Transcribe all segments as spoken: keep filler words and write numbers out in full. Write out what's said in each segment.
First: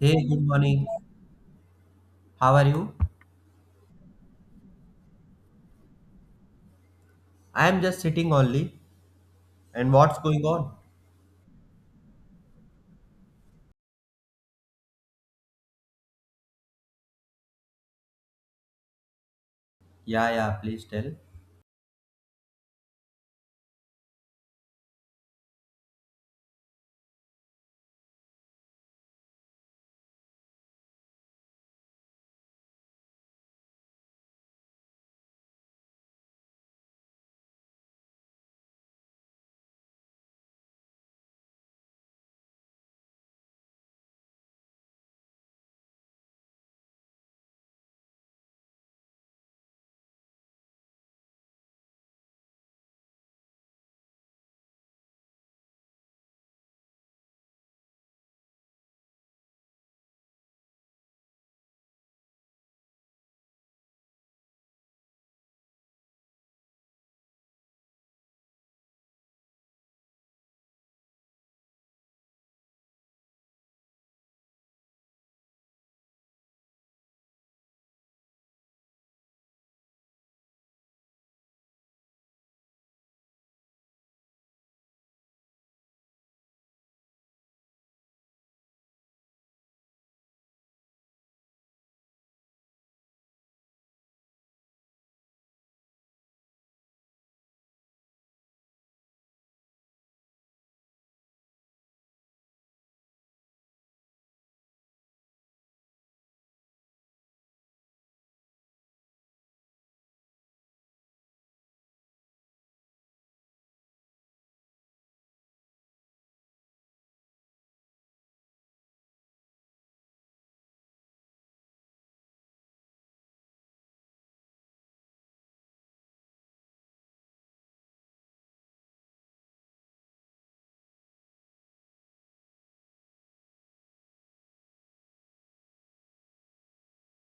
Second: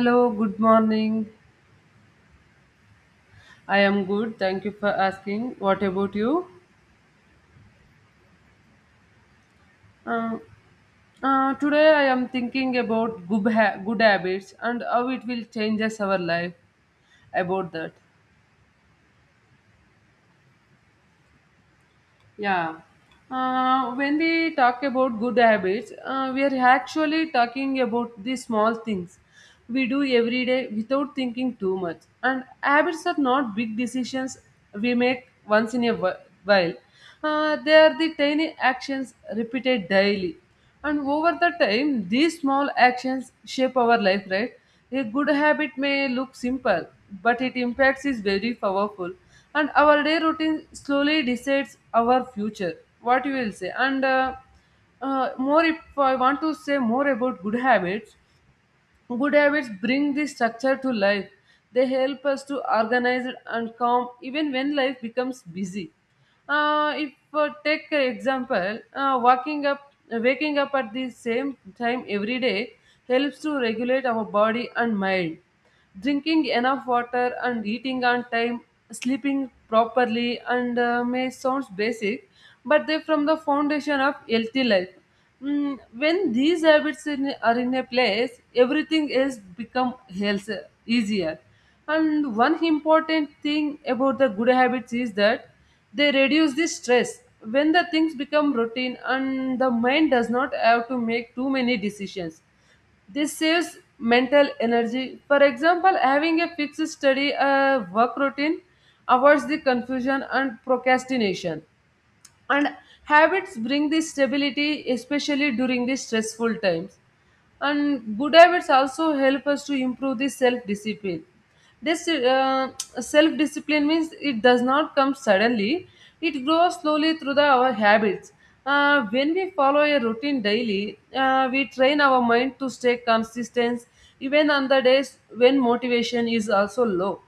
Hey, good good morning. morning. How are you? I am good. Thank you for asking. What about you? I am just sitting only. And what's Uh, going on? uh, today I am thinking about good, ha- good habits and how it will changes our life. About that. Yeah, yeah, please tell. Yeah. Uh, when we talk about good habits, uh, we are actually talking about the small things we do every day without thinking too much. And habits are not big decisions we make once in a wh- while, uh, they are the tiny actions repeated daily, and over the time these small actions shape our life, right? A good habit may look simple, but its impact is very powerful, and our day routine slowly decides our future. What you will say? And uh, uh, more, if I want to say more about good habits. Good habits bring this structure to life. They help us to organize it and calm even when life becomes busy. Uh, if uh, take an example, uh, waking up, waking up at the same time every day helps to regulate our body and mind. Drinking enough water and eating on time, sleeping properly, and uh, may sounds basic, but they from the foundation of healthy life. Mm, when these habits in, are in a place, everything else become health, easier. And one important thing about the good habits is that they reduce the stress. When the things become routine and the mind does not have to make too many decisions, this saves mental energy. For example, having a fixed study uh, work routine avoids the confusion and procrastination, and habits bring this stability especially during the stressful times. And good habits also help us to improve the self discipline. This uh, self discipline means it does not come suddenly, it grows slowly through the, our habits. Uh, when we follow a routine daily, uh, we train our mind to stay consistent even on the days when motivation is also low.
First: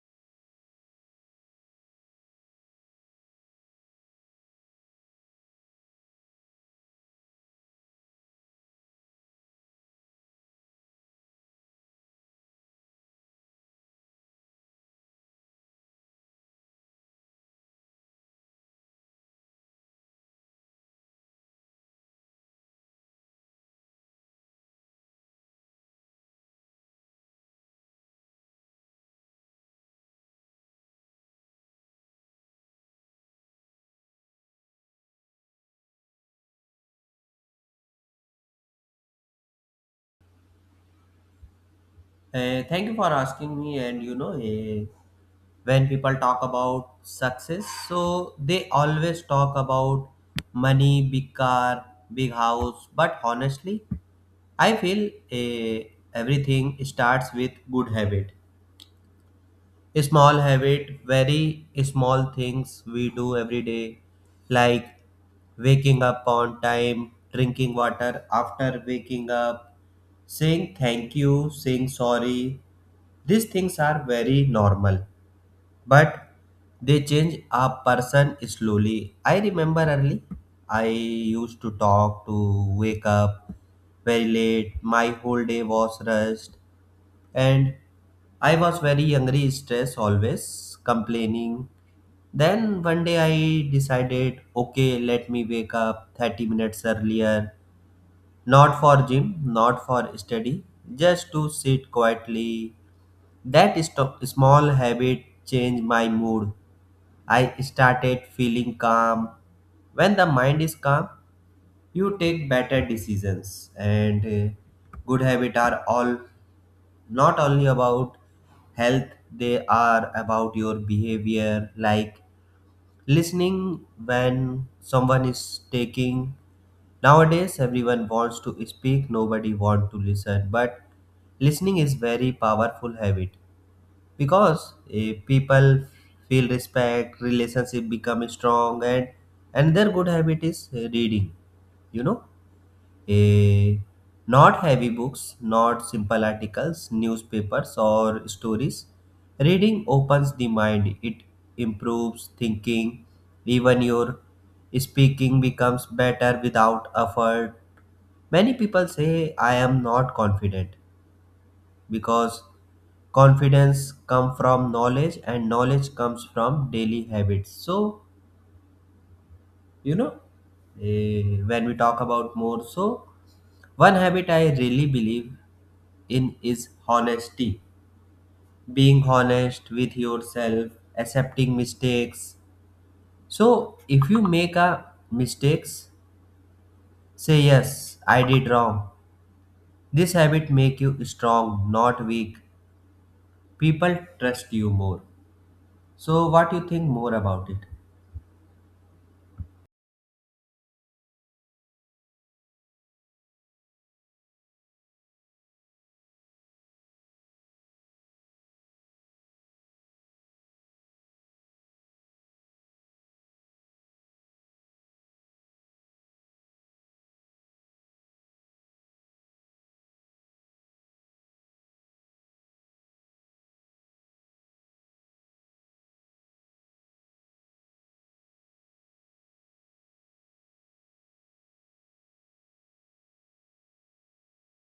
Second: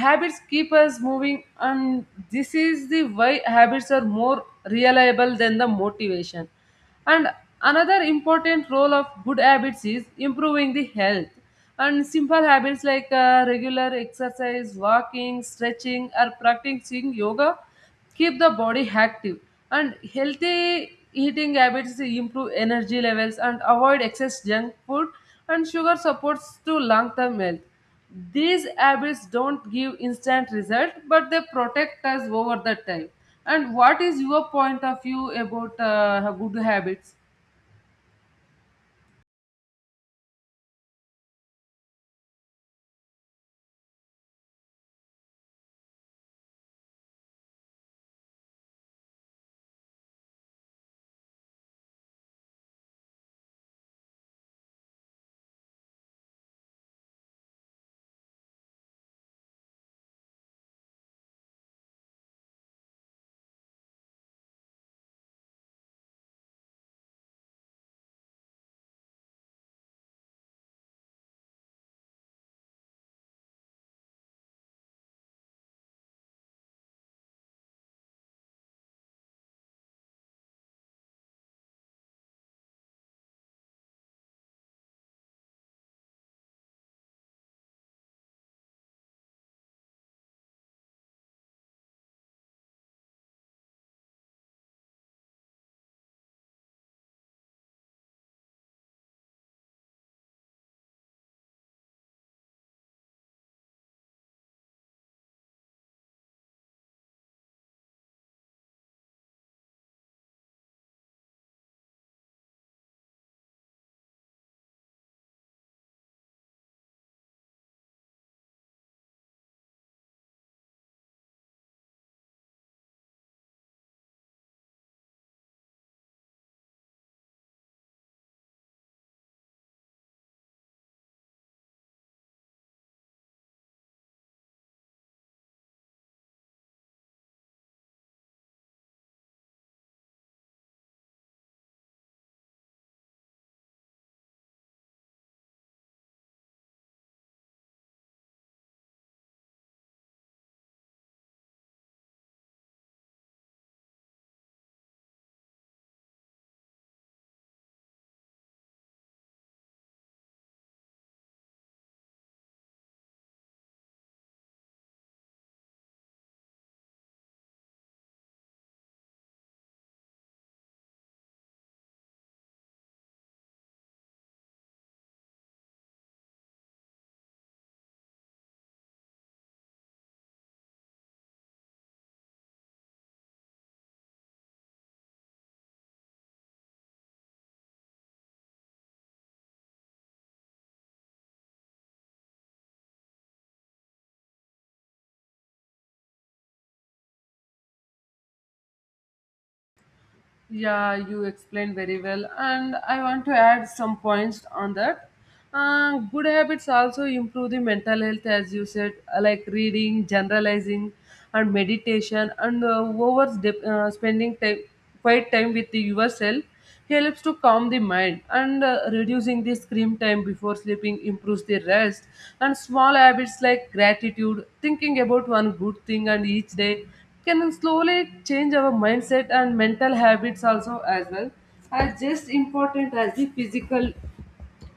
Habits keep us moving, and this is the why habits are more reliable than the motivation. And another important role of good habits is improving the health. And simple habits like uh, regular exercise, walking, stretching, or practicing yoga keep the body active. And healthy eating habits improve energy levels and avoid excess junk food, and sugar supports to long term health. These habits don't give instant result, but they protect us over the time. And what is your point of view about uh, good habits? Uh, thank you for asking me. And you know, eh, when people talk about success, so they always talk about money, big car, big house. But honestly, I feel eh, everything starts with good habit. Small habit, very small things we do every day, like waking up on time, drinking water after waking up, saying thank you, saying sorry. These things are very normal, but they change a person slowly. I remember early, I used to talk to wake up very late, my whole day was rushed, and I was very hungry, stressed, always complaining. Then one day I decided, okay, let me wake up thirty minutes earlier, not for gym, not for study, just to sit quietly. That sto- small habit changed my mood. I started feeling calm. When the mind is calm, you take better decisions. And uh, Good habits are all not only about health, they are about your behavior, like listening when someone is taking. Nowadays everyone wants to speak, nobody want to listen, but listening is very powerful habit, because eh, people feel respect, relationship become strong. And another good habit is eh, reading, you know, a not heavy books, not simple articles, newspapers, or stories. Reading opens the mind, it improves thinking, even your speaking becomes better without effort. Many people say, I am not confident, because confidence comes from knowledge, and knowledge comes from daily habits. So, you know, eh, when we talk about more, so one habit I really believe in is honesty, being honest with yourself, accepting mistakes. So if you make a mistakes, say yes, I did wrong. This habit make you strong, not weak, people trust you more. So what you think more about it? Yeah, you explained very well, and I want to add some points on that. Uh, good habits also improve the mental health, as you said, uh, like reading, generalizing, and meditation, and uh, over dep- uh, spending time, quiet time with yourself. He helps to calm the mind. And uh, reducing the screen time before sleeping improves the rest, and small habits like gratitude, thinking about one good thing and each day, can slowly change our mindset. And mental habits also as well, as just important as the physical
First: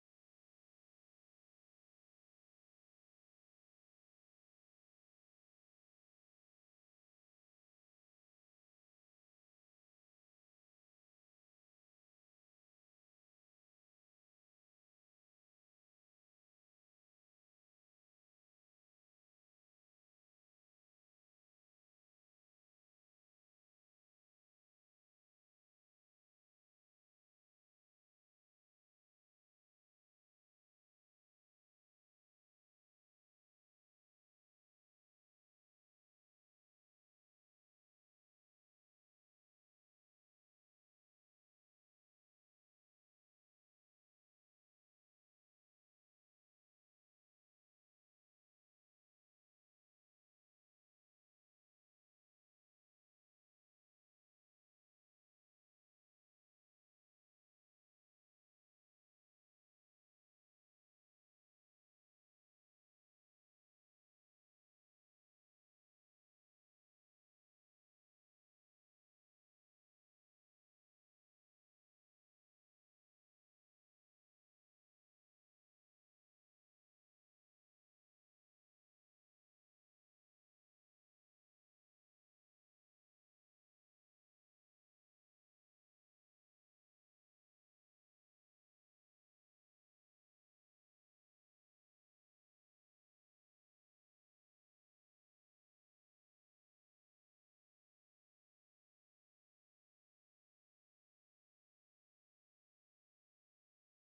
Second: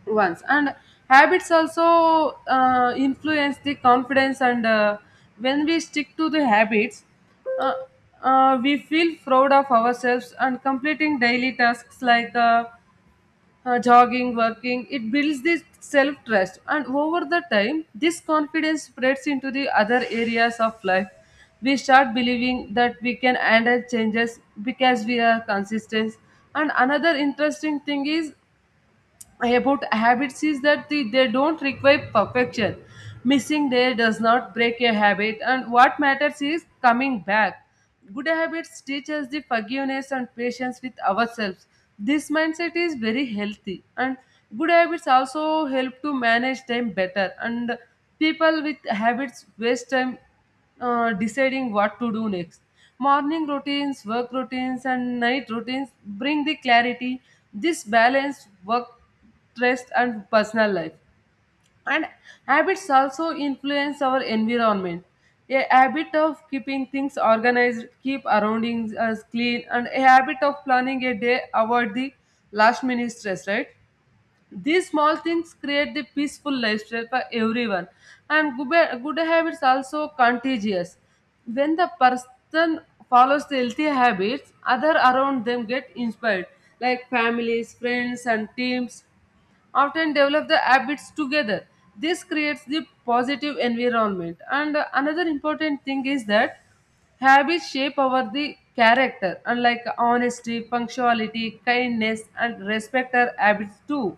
once. And habits also uh, influence the confidence. And uh, when we stick to the habits, uh, uh, we feel proud of ourselves, and completing daily tasks like uh, uh, jogging, working, it builds this self trust. And over the time this confidence spreads into the other areas of life. We start believing that we can handle changes because we are consistent. And another interesting thing is about habits is that the, they don't require perfection. Missing day does not break a habit, and what matters is coming back. Good habits teach us the forgiveness and patience with ourselves. This mindset is very healthy, and good habits also help to manage time better. And people with habits waste time uh, deciding what to do next. Morning routines, work routines, and night routines bring the clarity. This balance work, stress, and personal life. And habits also influence our environment. A habit of keeping things organized keep surroundings us clean, and a habit of planning a day avoid the last minute stress, right? These small things create the peaceful lifestyle for everyone, and good, good habits also contagious. When the person follows the healthy habits, other around them get inspired, like families, friends, and teams often develop the habits together. This creates the positive environment. And uh, another important thing is that habits shape our the character, unlike honesty, punctuality, kindness, and respect are habits too.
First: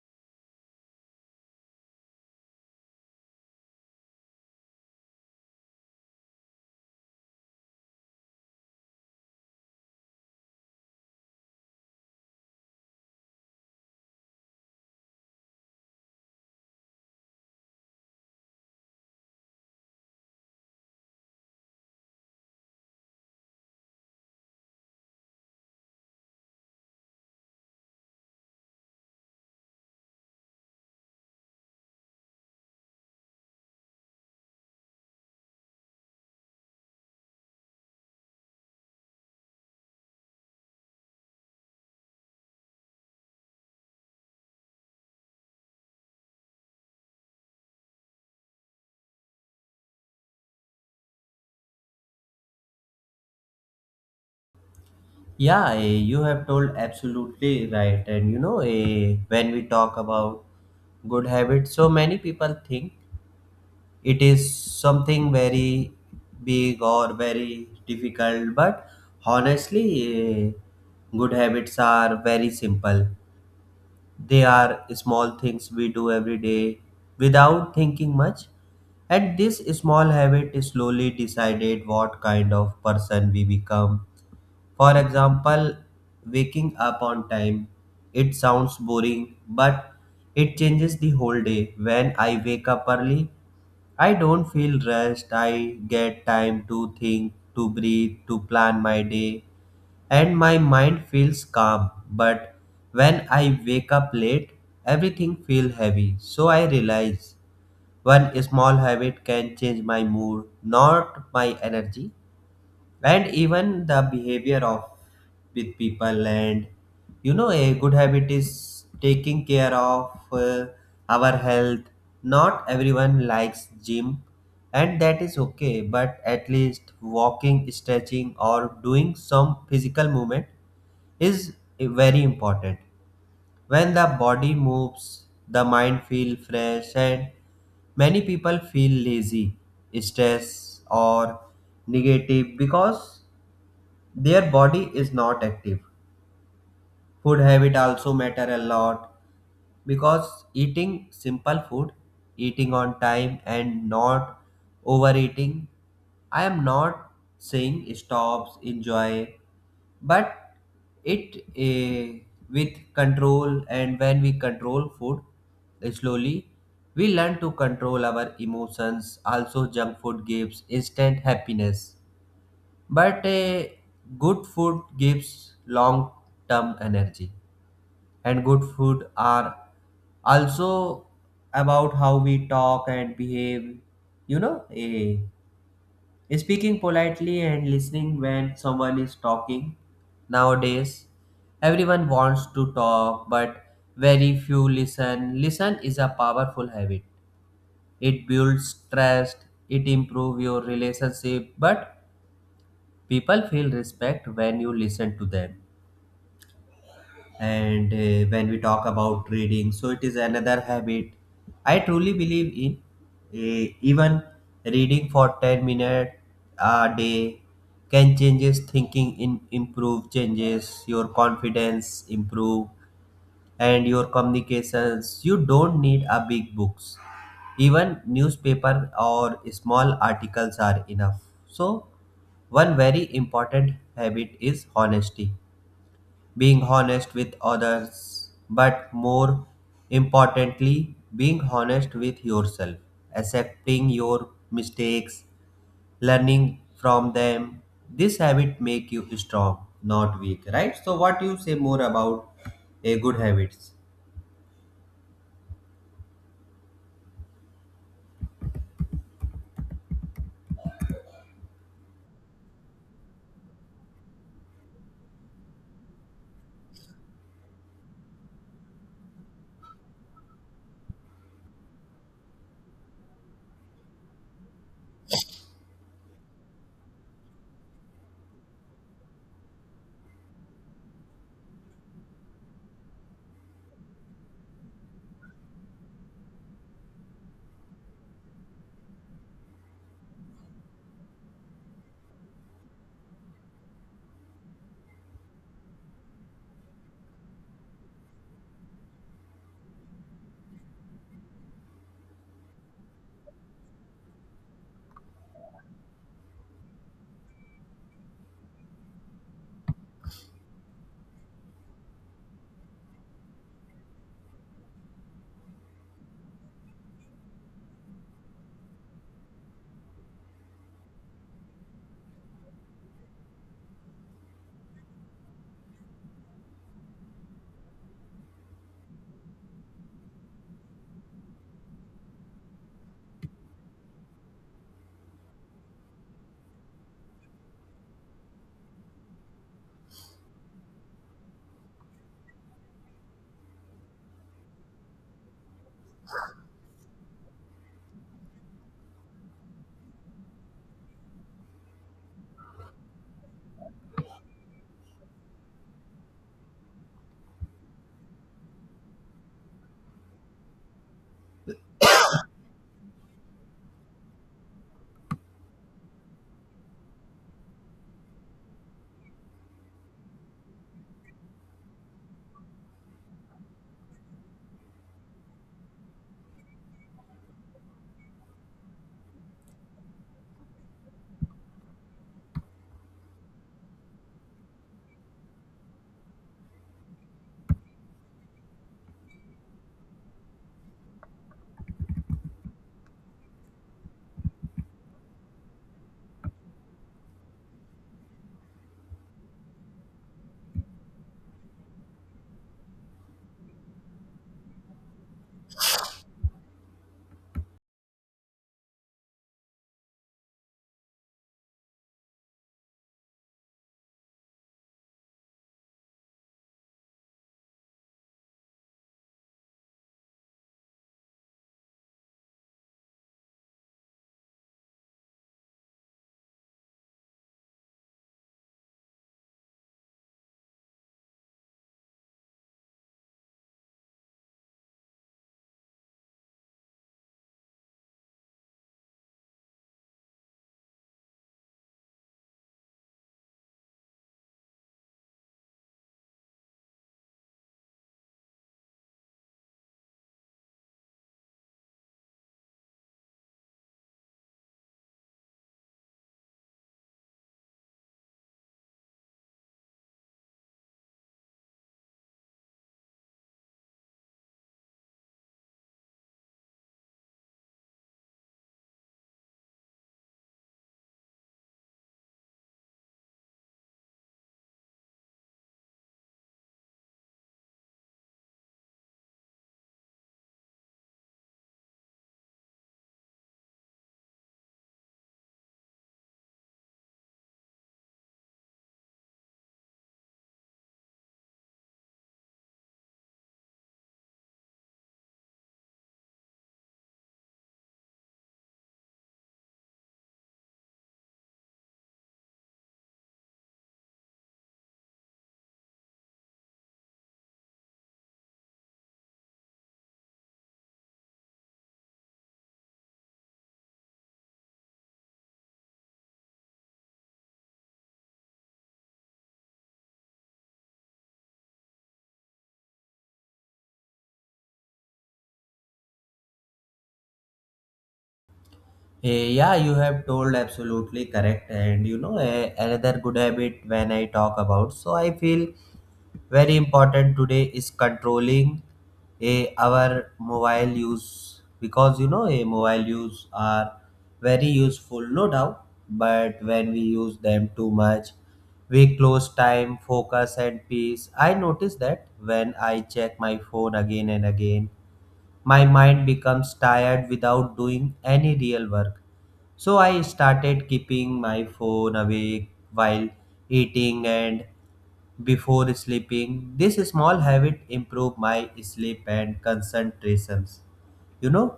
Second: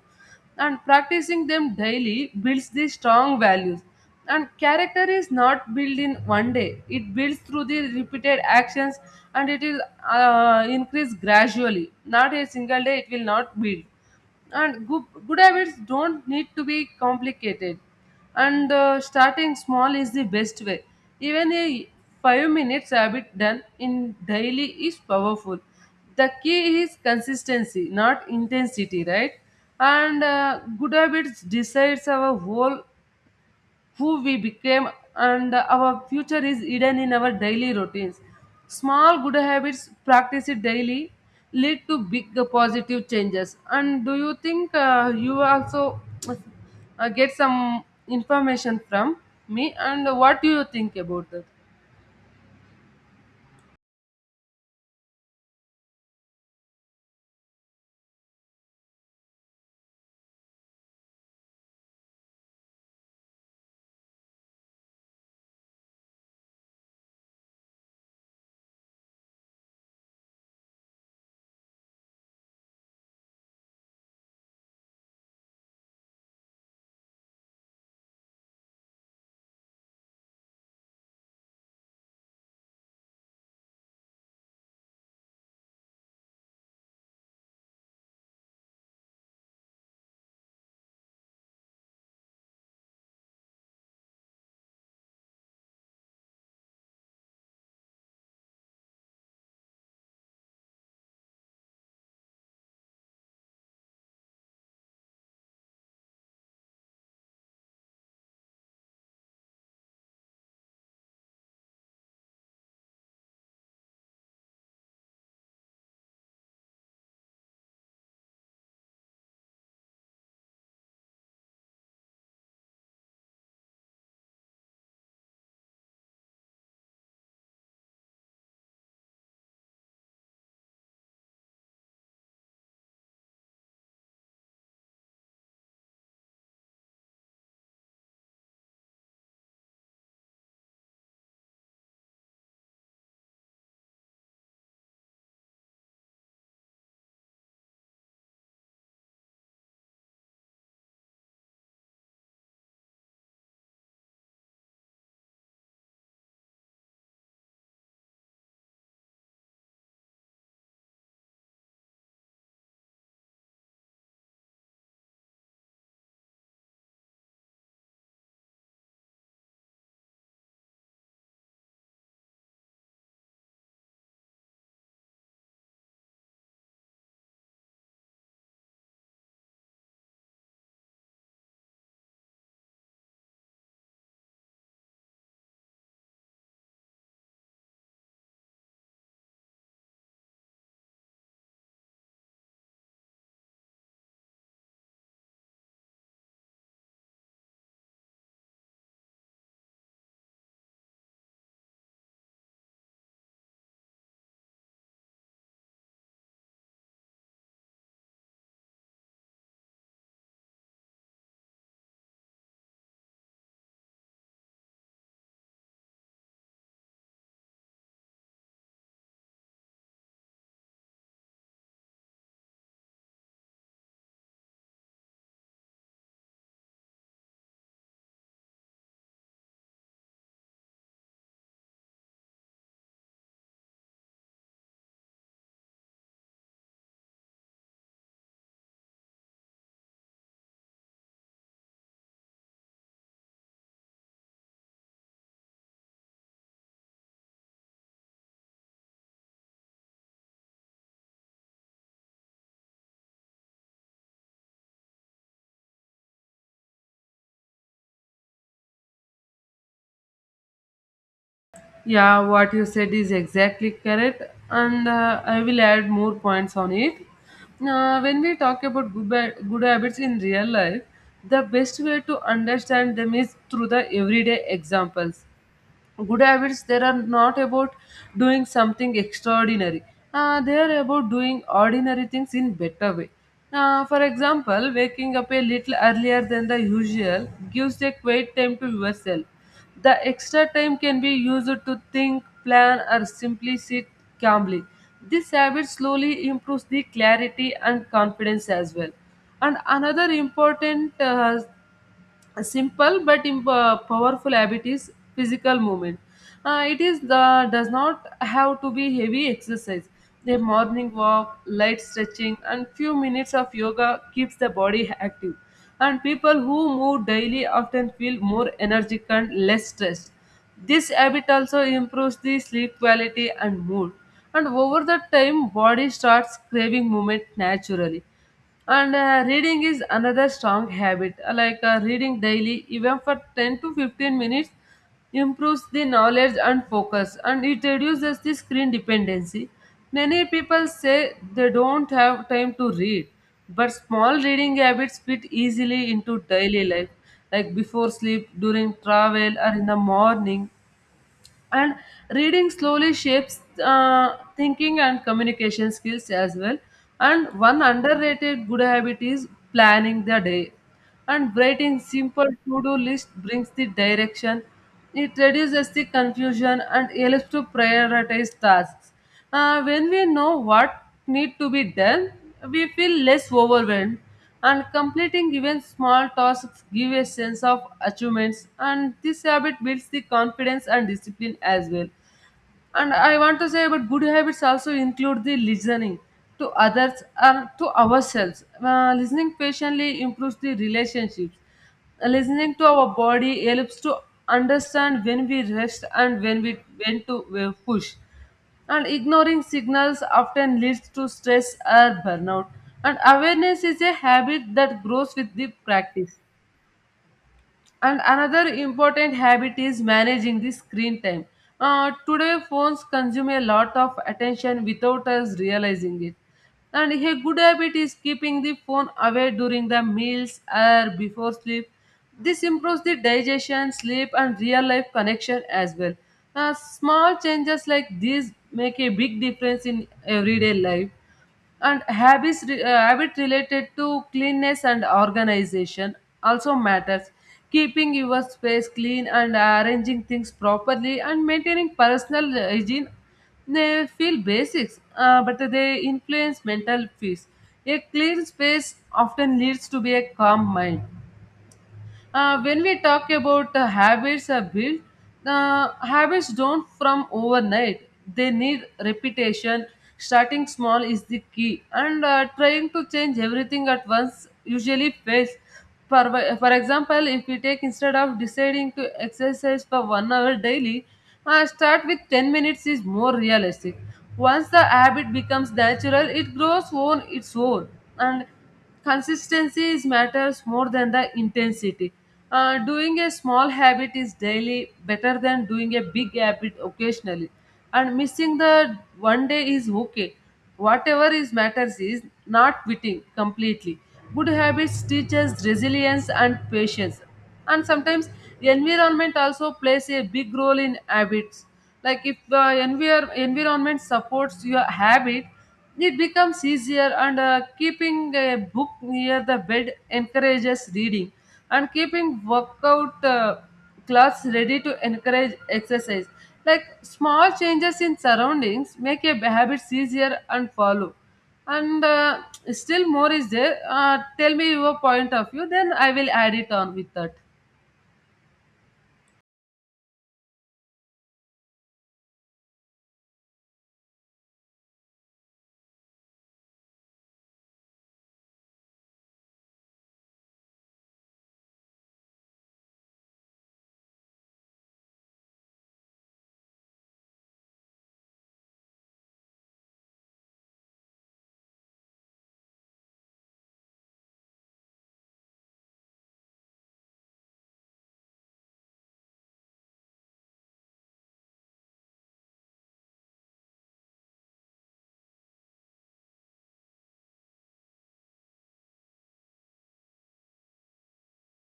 And practicing them daily builds the strong values. And character is not built in one day; it builds through the repeated actions, and it will uh, increase gradually. Not a single day; it will not build. And good, good habits don't need to be complicated. And uh, starting small is the best way. Even a five minutes habit done in daily is powerful. The key is consistency, not intensity, right? And uh, good habits decides our whole who we became, and our future is hidden in our daily routines. Small good habits, practice it daily, lead to big uh, positive changes. And do you think uh, you also uh, get some information from me? And what do you think about that? Yeah, eh, you have told absolutely right. And you know, eh, when we talk about good habits, so many people think it is something very big or very difficult, but honestly, eh, good habits are very simple. They are small things we do every day without thinking much, and this small habit slowly decided what kind of person we become. For example, waking up on time, it sounds boring, but it changes the whole day. When I wake up early, I don't feel rushed. I get time to think, to breathe, to plan my day, and my mind feels calm. But when I wake up late, everything feels heavy. So I realize one small habit can change my mood, not my energy, and even the behavior of with people. And you know, a good habit is taking care of uh, our health. Not everyone likes gym, and that is okay, but at least walking, stretching, or doing some physical movement is very important. When the body moves, the mind feel fresh. And many people feel lazy, stressed, or negative because their body is not active. Food habit also matter a lot, because eating simple food, eating on time, and not overeating. I am not saying stops enjoy, but it eh, with control. And when we control food, eh, slowly, we learn to control our emotions. Also, junk food gives instant happiness, but a good food gives long term energy. And good food are also about how we talk and behave. You know, a, speaking politely and listening when someone is talking. Nowadays, everyone wants to talk, but very few listen. Listen is a powerful habit. It builds trust, it improves your relationship, but people feel respect when you listen to them. And uh, When we talk about reading, so it is another habit I truly believe in. Uh, even reading for ten minutes a day can changes thinking in improve, changes your confidence improve and your communications. You don't need a big books, even newspaper or small articles are enough. So one very important habit is honesty, being honest with others, but more importantly being honest with yourself, accepting your mistakes, learning from them. This habit make you strong, not weak, right? So what you say more about a good habits? Yeah, what you said is exactly correct, and uh, I will add more points on it. Uh, when we talk about good, ba- good habits in real life, the best way to understand them is through the everyday examples. Good habits, they are not about doing something extraordinary, uh, they are about doing ordinary things in better way. Uh, for example, waking up a little earlier than the usual gives a quiet time to yourself. The extra time can be used to think, plan, or simply sit calmly. This habit slowly improves the clarity and confidence as well. And another important uh, a simple but imp- uh, powerful habit is physical movement. Uh, it is the, does not have to be heavy exercise. A morning walk, light stretching, and few minutes of yoga keeps the body active. And people who move daily often feel more energetic and less stressed. This habit also improves the sleep quality and mood. And over the time, body starts craving movement naturally. And uh, reading is another strong habit. Uh, like uh, reading daily even for ten to fifteen minutes improves the knowledge and focus, and it reduces the screen dependency. Many people say they don't have time to read, but small reading habits fit easily into daily life, like before sleep, during travel, or in the morning. And reading slowly shapes uh, thinking and communication skills as well. And one underrated good habit is planning the day, and writing simple to-do list brings the direction. It reduces the confusion and helps to prioritize tasks. Uh, when we know what need to be done, we feel less overwhelmed, and completing even small tasks give a sense of achievements, and this habit builds the confidence and discipline as well. And I want to say about good habits also include the listening to others and to ourselves. Uh, listening patiently improves the relationships. Listening to our body helps to understand when we rest and when we when to uh, push. And ignoring signals often leads to stress or burnout. And awareness is a habit that grows with the practice. And another important habit is managing the screen time. Uh, today, phones consume a lot of attention without us realizing it. And a good habit is keeping the phone away during the meals or before sleep. This improves the digestion, sleep, and real life connection as well. Uh, small changes like these make a big difference in everyday life. And habits re- uh, habit related to cleanness and organization also matters. Keeping your space clean and arranging things properly and maintaining personal hygiene, they feel basics, uh, but they influence mental peace. A clean space often leads to be a calm mind. Uh, when we talk about uh, habits are built, uh, habits don't from overnight. They need repetition. Starting small is the key, and uh, trying to change everything at once usually fails. For, for example, if we take instead of deciding to exercise for one hour daily, uh, start with ten minutes is more realistic. Once the habit becomes natural, it grows on its own. And consistency is matters more than the intensity. Uh, doing a small habit is daily better than doing a big habit occasionally, and missing the one day is okay. Whatever is matters is not quitting completely. Good habits teach us resilience and patience. And sometimes environment also plays a big role in habits. Like if the envir- environment supports your habit, it becomes easier. And uh, keeping a book near the bed encourages reading, and keeping workout uh, class ready to encourage exercise. Like small changes in surroundings make your habits easier and follow. And uh, still more is there. Uh, tell me your point of view, then I will add it on with that. Eh, Yeah, you have told absolutely correct. And you know, eh, another good habit when I talk about, so I feel very important today is controlling a our mobile use, because you know, a mobile use are very useful, no doubt. But when we use them too much, we close time, focus, and peace. I notice that when I check my phone again and again, my mind becomes tired without doing any real work. So I started keeping my phone away while eating and before sleeping. This small habit improved my sleep and concentrations. You know,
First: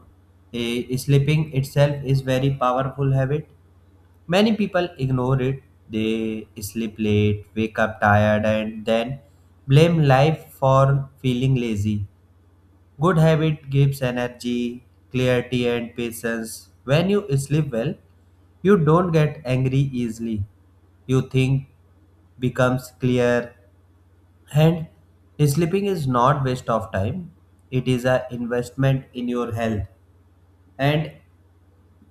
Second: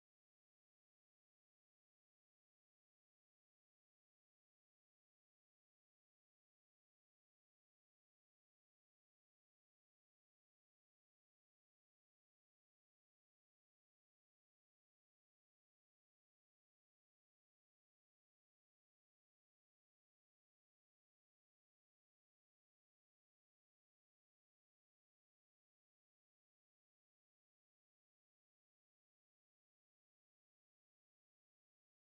eh, sleeping itself is very powerful habit. Many people ignore it. They sleep late, wake up tired, and then blame life for feeling lazy. Good habit gives energy, clarity, and patience. When you sleep well, you don't get angry easily. You think becomes clear. And sleeping is not waste of time, it is an investment in your health. And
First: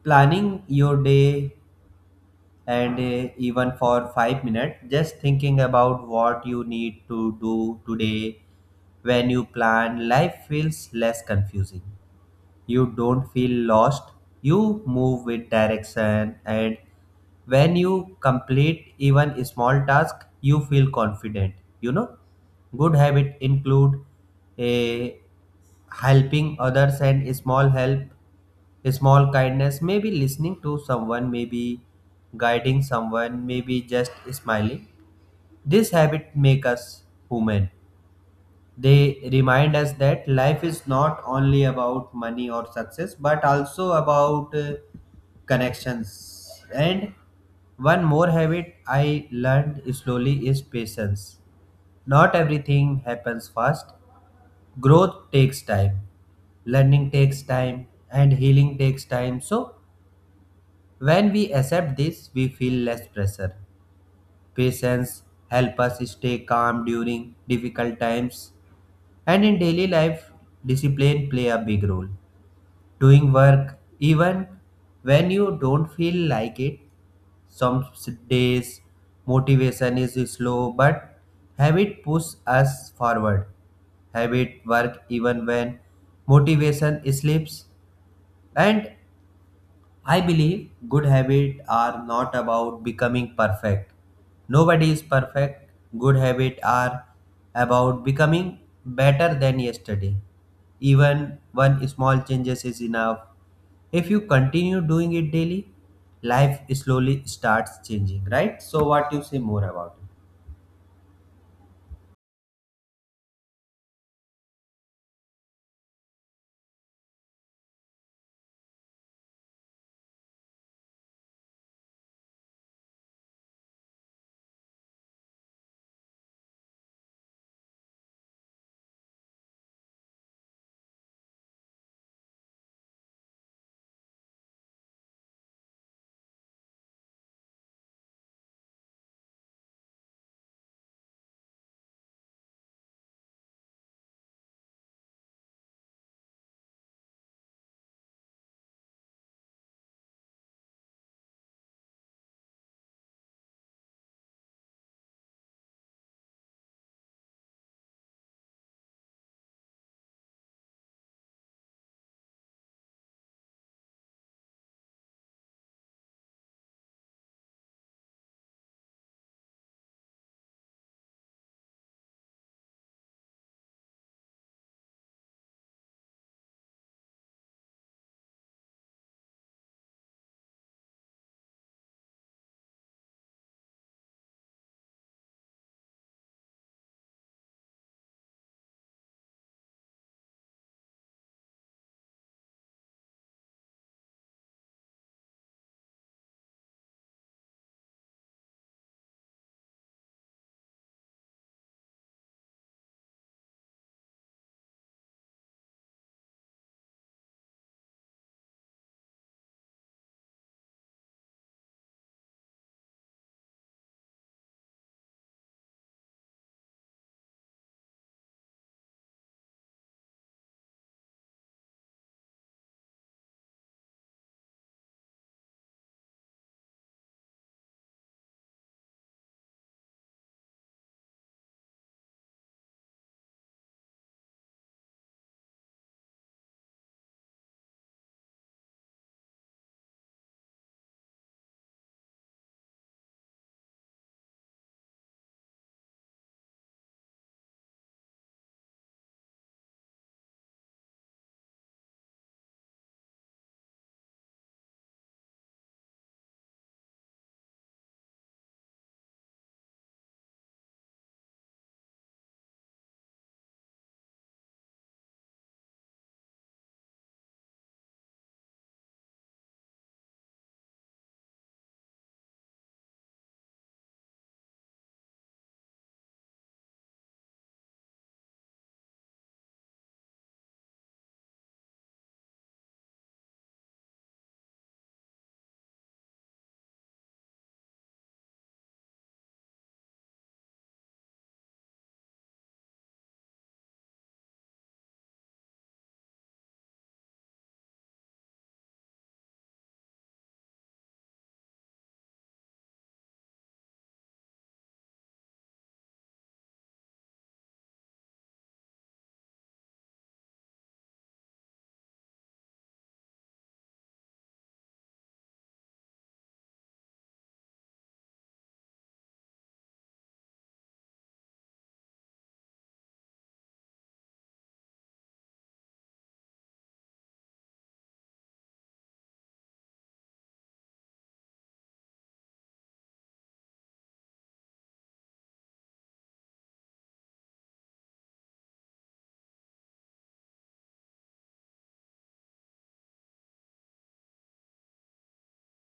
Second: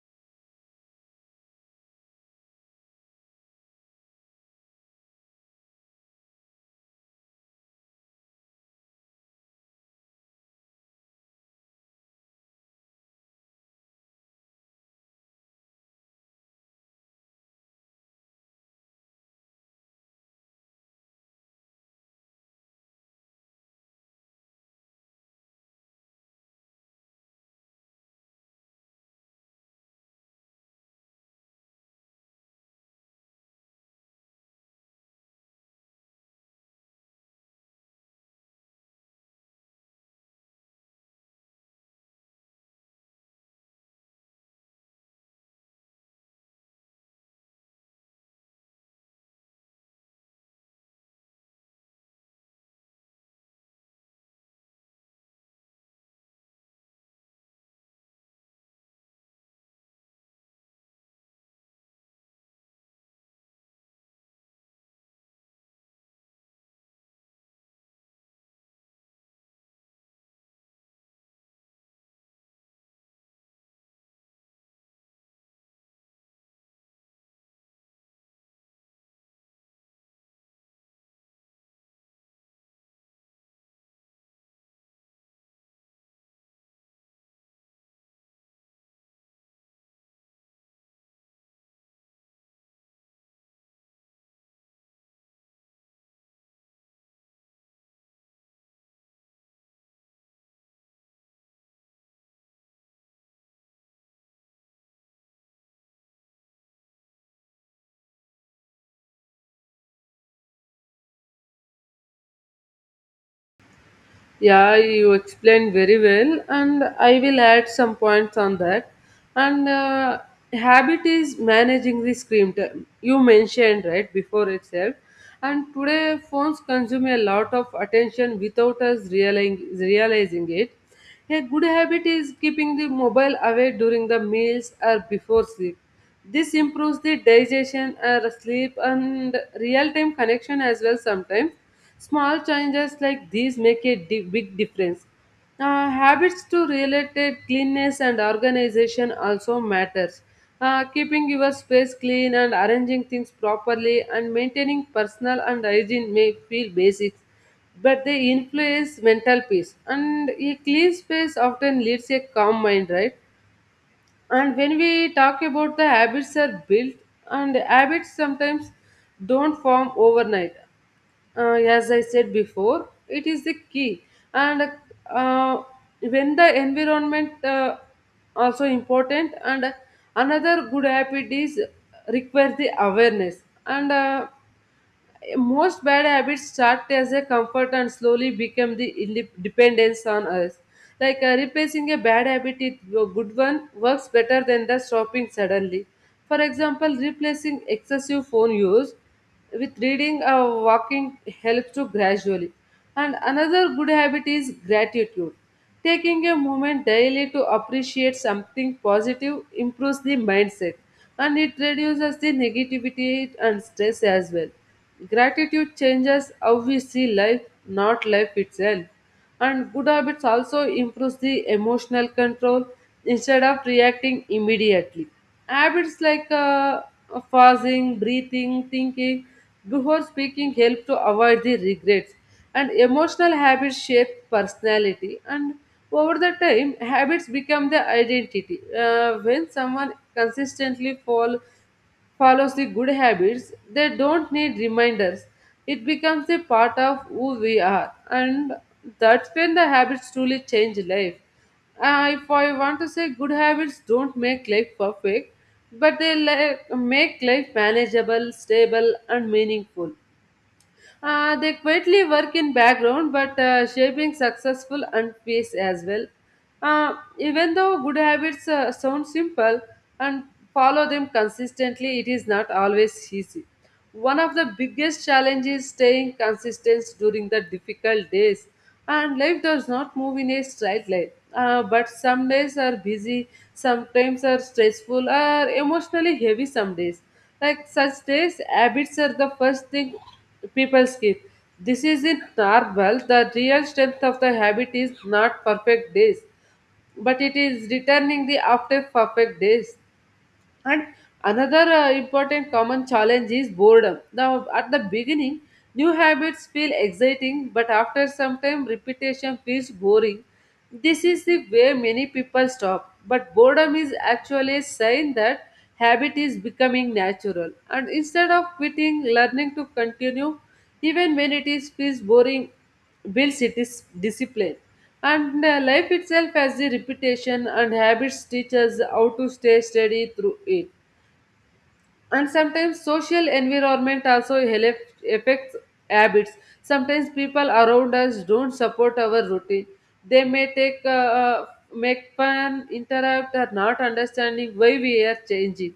planning your day, and uh, even for five minutes just thinking about what you need to do today. When you plan, life feels less confusing. You don't feel lost, you move with direction, and when you complete even a small task, you feel confident. You know, good habit include a helping others and a small help, a small kindness, maybe listening to someone, maybe guiding someone, maybe just smiling. This habit make us human, they remind us that life is not only about money or success, but also about uh, connections. And one more habit I learned slowly is patience. Not everything happens fast. Growth takes time, learning takes time, and healing takes time. So, when we accept this, we feel less pressure. Patience help us stay calm during difficult times. And in daily life, discipline play a big role. Doing work even when you don't feel like it. Some s- days motivation is slow, but habit pushes us forward. Habit work even when motivation slips. And I believe good habits are not about becoming perfect. Nobody is perfect. Good habits are about becoming better than yesterday. Even one small changes is enough. If you continue doing it daily, life slowly starts changing, right? So what you say more about Yeah, you explained very well, and I will add some points on that. And uh, habit is managing the screen time. You mentioned right before itself, and today phones consume a lot of attention without us realizing realizing it. A good habit is keeping the mobile away during the meals or before sleep. This improves the digestion, uh, sleep, and real time connection as well. Sometimes small changes like these make a di- big difference. Uh, habits to related cleanness and organization also matters. Uh, keeping your space clean and arranging things properly and maintaining personal and hygiene may feel basic, but they influence mental peace. And a clean space often leads a calm mind, right? And when we talk about the habits are built, and habits sometimes don't form overnight. Uh, as I said before, it is the key. And uh, when the environment uh, also important, and another good habit is requires the awareness. And uh, Most bad habits start as a comfort and slowly become the inde- dependence on us. Like uh, replacing a bad habit with a good one works better than the stopping suddenly. For example, replacing excessive phone use with reading or walking helps to gradually. And another good habit is gratitude. Taking a moment daily to appreciate something positive improves the mindset and it reduces the negativity and stress as well. Gratitude changes how we see life, not life itself. And good habits also improves the emotional control instead of reacting immediately. Habits like uh, pausing, breathing, thinking before speaking help to avoid the regrets. And emotional habits shape personality. And over the time, habits become the identity. Uh, when someone consistently follow follows the good habits, they don't need reminders. It becomes a part of who we are, and that's when the habits truly change life. Uh, if I want to say, good habits don't make life perfect, but they li- make life manageable, stable, and meaningful. Uh, they quietly work in background but uh, shaping successful and peace as well. Uh, even though good habits uh, sound simple and follow them consistently, it is not always easy. One of the biggest challenges is staying consistent during the difficult days. And life does not move in a straight line. Uh, but some days are busy, sometimes are stressful, or emotionally heavy some days. Like such days, habits are the first thing People skills. This is in normal. The real strength of the habit is not perfect days, but it is returning the after perfect days. And another uh, important common challenge is boredom. Now, at the beginning, new habits feel exciting, but after some time, repetition feels boring. This is the way many people stop. But boredom is actually a sign that habit is becoming natural. And instead of quitting, learning to continue, even when it is feels boring builds it is discipline and uh, life itself has the repetition and habits teach us how to stay steady through it and sometimes social environment also help, affects habits sometimes people around us don't support our routine they may take uh, uh, make fun interrupt or not understanding why we are changing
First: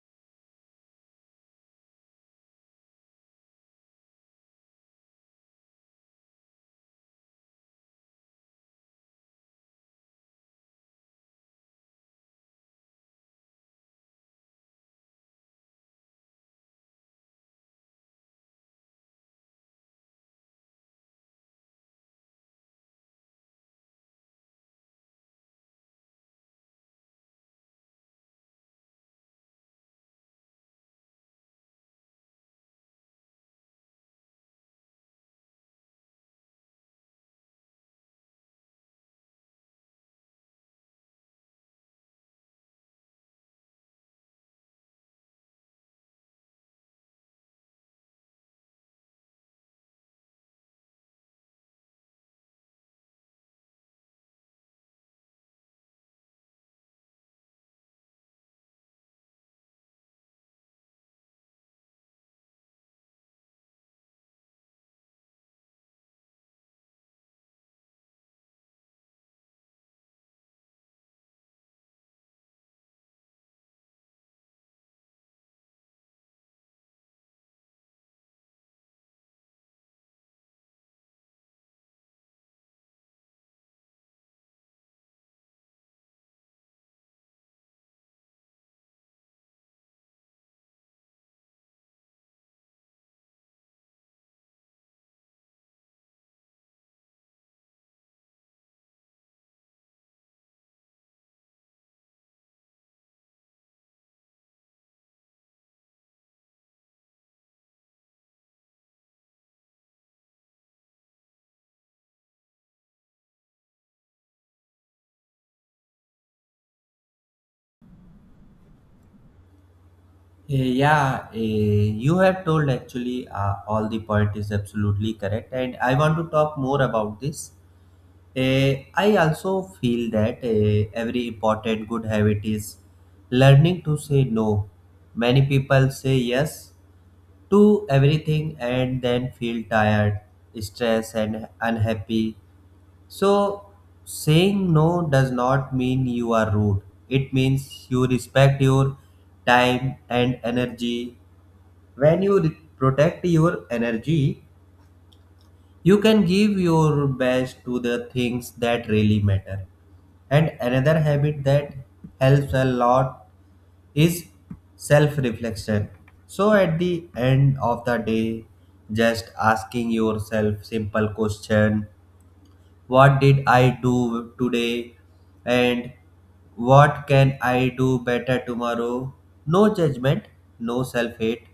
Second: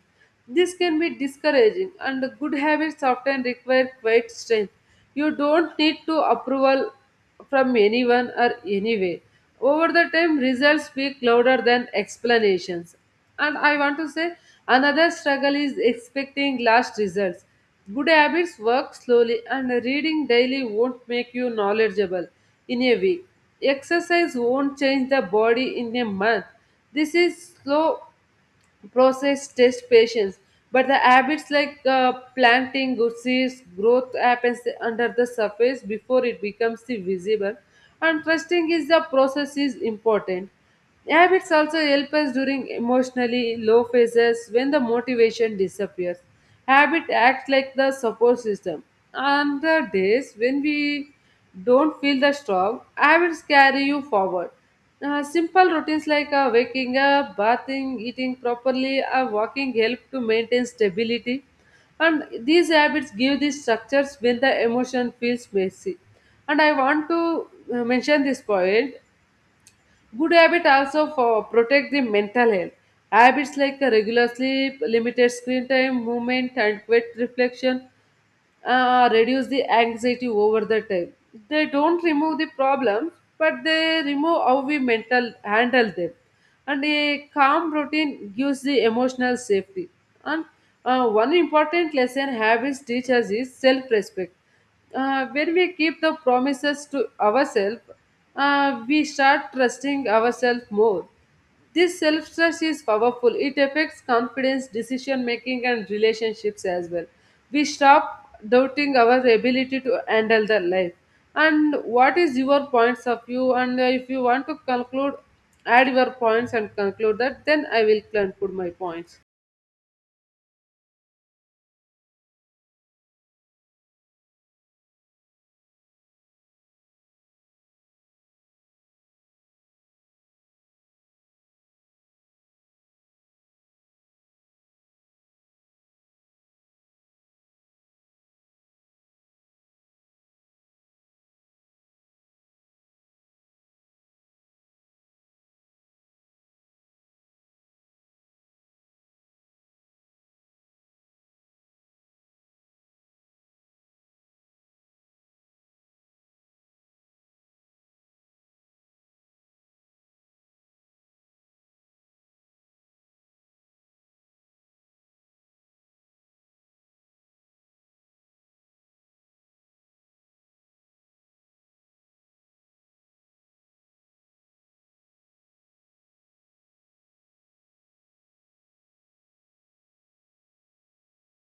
this can be discouraging and good habits often require quite strength you don't need to approval from anyone or anyway. Over the time, results speak louder than explanations. And I want to say another struggle is expecting last results. Good habits work slowly, and reading daily won't make you knowledgeable in a week. Exercise won't change the body in a month. This is slow process test patience but the habits like uh, planting good seeds growth happens under the surface before it becomes the visible and trusting is the process is important habits also help us during emotionally low phases when the motivation disappears habit acts like the support system on the days when we don't feel the strong habits carry you forward uh, simple routines like uh, waking up, bathing, eating properly, or walking help to maintain stability. And these habits give these structures when the emotion feels messy. And I want to uh, mention this point. Good habit also for protect the mental health. Habits like uh, regular sleep, limited screen time, movement, and quiet reflection uh, reduce the anxiety over the time. They don't remove the problems, but they remove how we mental handle them. And a calm routine gives the emotional safety. And uh, One important lesson habits teach us is self-respect. Uh, when we keep the promises to ourselves, uh, we start trusting ourselves more. This self trust is powerful. It affects confidence, decision making, and relationships as well. We stop doubting our ability to handle the life. And what is your points of view? And uh, If you want to conclude, add your points and conclude that, then I will conclude my points. it? Eh, Yeah, eh, you have told actually uh, all the point is absolutely correct, and I want to talk more about this. Eh, I also feel that eh, every important good habit is learning to say no. Many people say yes to everything and then feel tired, stressed, and unhappy. So, saying no does not mean you are rude, it means you respect your time and energy. When you re- protect your energy, you can give your best to the things that really matter. And another habit that helps a lot is self reflection. So, at the end of the day, just asking yourself simple question, what did I do today, and what can I do better tomorrow? No judgment, no self hate,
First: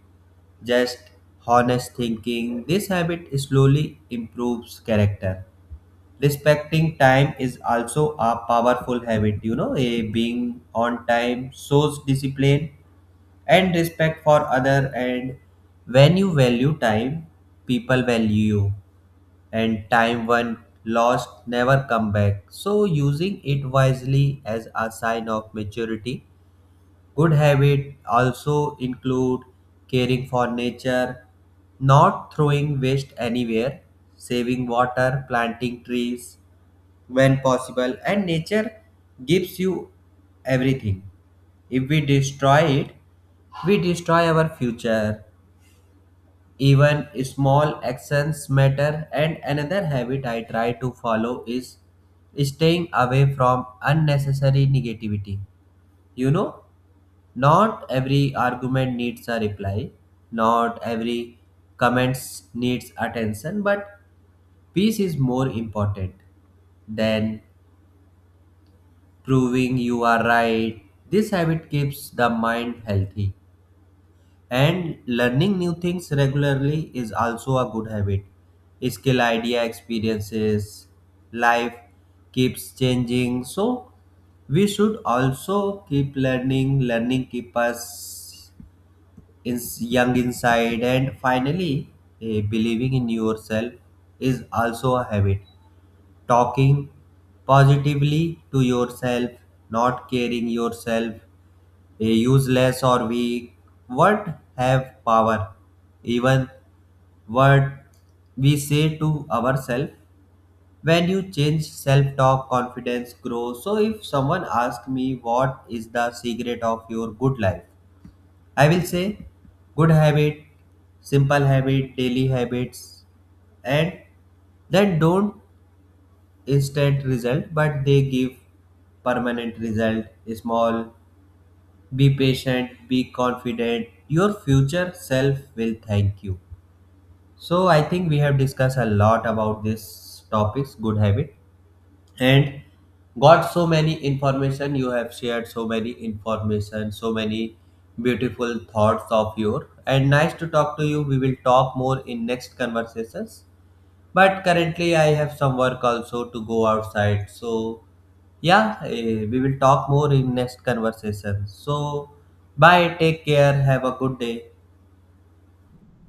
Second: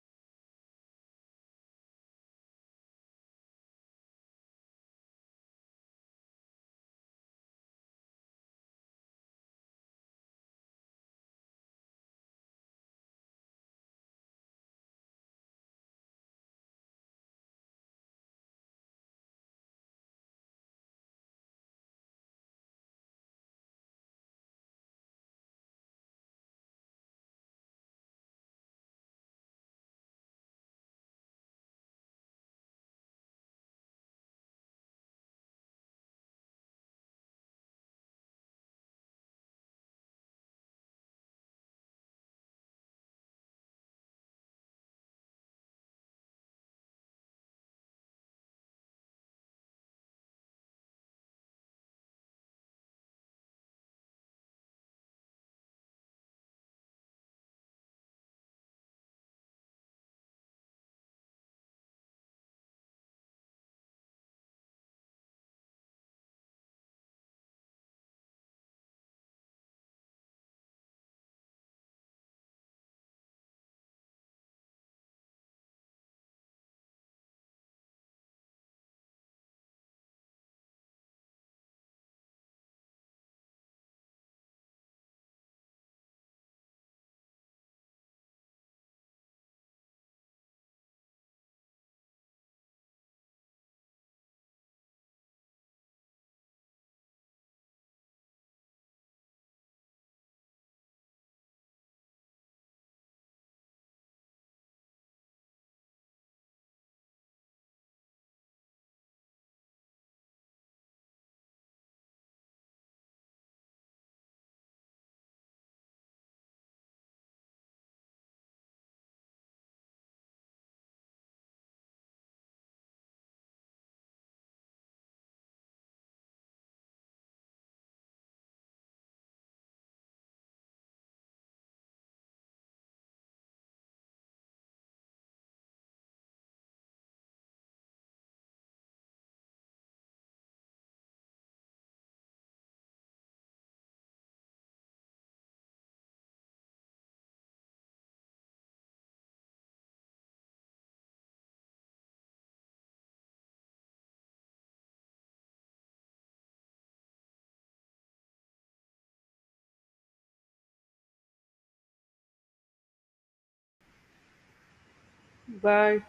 just honest thinking. This habit slowly improves character. Respecting time is also a powerful habit, you know, a being on time shows discipline and respect for other. And when you value time, people value you. And time when lost never come back, so using it wisely as a sign of maturity. Good habit also include caring for nature, not throwing waste anywhere, saving water, planting trees when possible. And nature gives you everything, if we destroy it, we destroy our future. Even small actions matter. And another habit I try to follow is staying away from unnecessary negativity. You know, not every argument needs a reply, not every comments needs attention, but peace is more important than proving you are right. This habit keeps the mind healthy. And learning new things regularly is also a good habit. Skill, idea, experiences, life keeps changing. So we should also keep learning. Learning keep us in young inside. And finally, eh, believing in yourself is also a habit, talking positively to yourself, not caring yourself, a useless or weak. Words have power, even words we say to ourselves. When you change self-talk, confidence grows. So if someone asks me what is the secret of your good life, I will say good habit, simple habit, daily habits, and then don't instant result, but they give permanent result. Small, be patient, be confident, your future self will thank you. So I think we have discussed a lot about this topics good habit, and got so many information. You have shared so many information, so many beautiful thoughts of your, and nice to talk to you. We will talk more in next conversations, but currently I have some work also to go outside. So yeah, eh, we will talk more in next conversation. So, bye, take care, have a good day. Bye.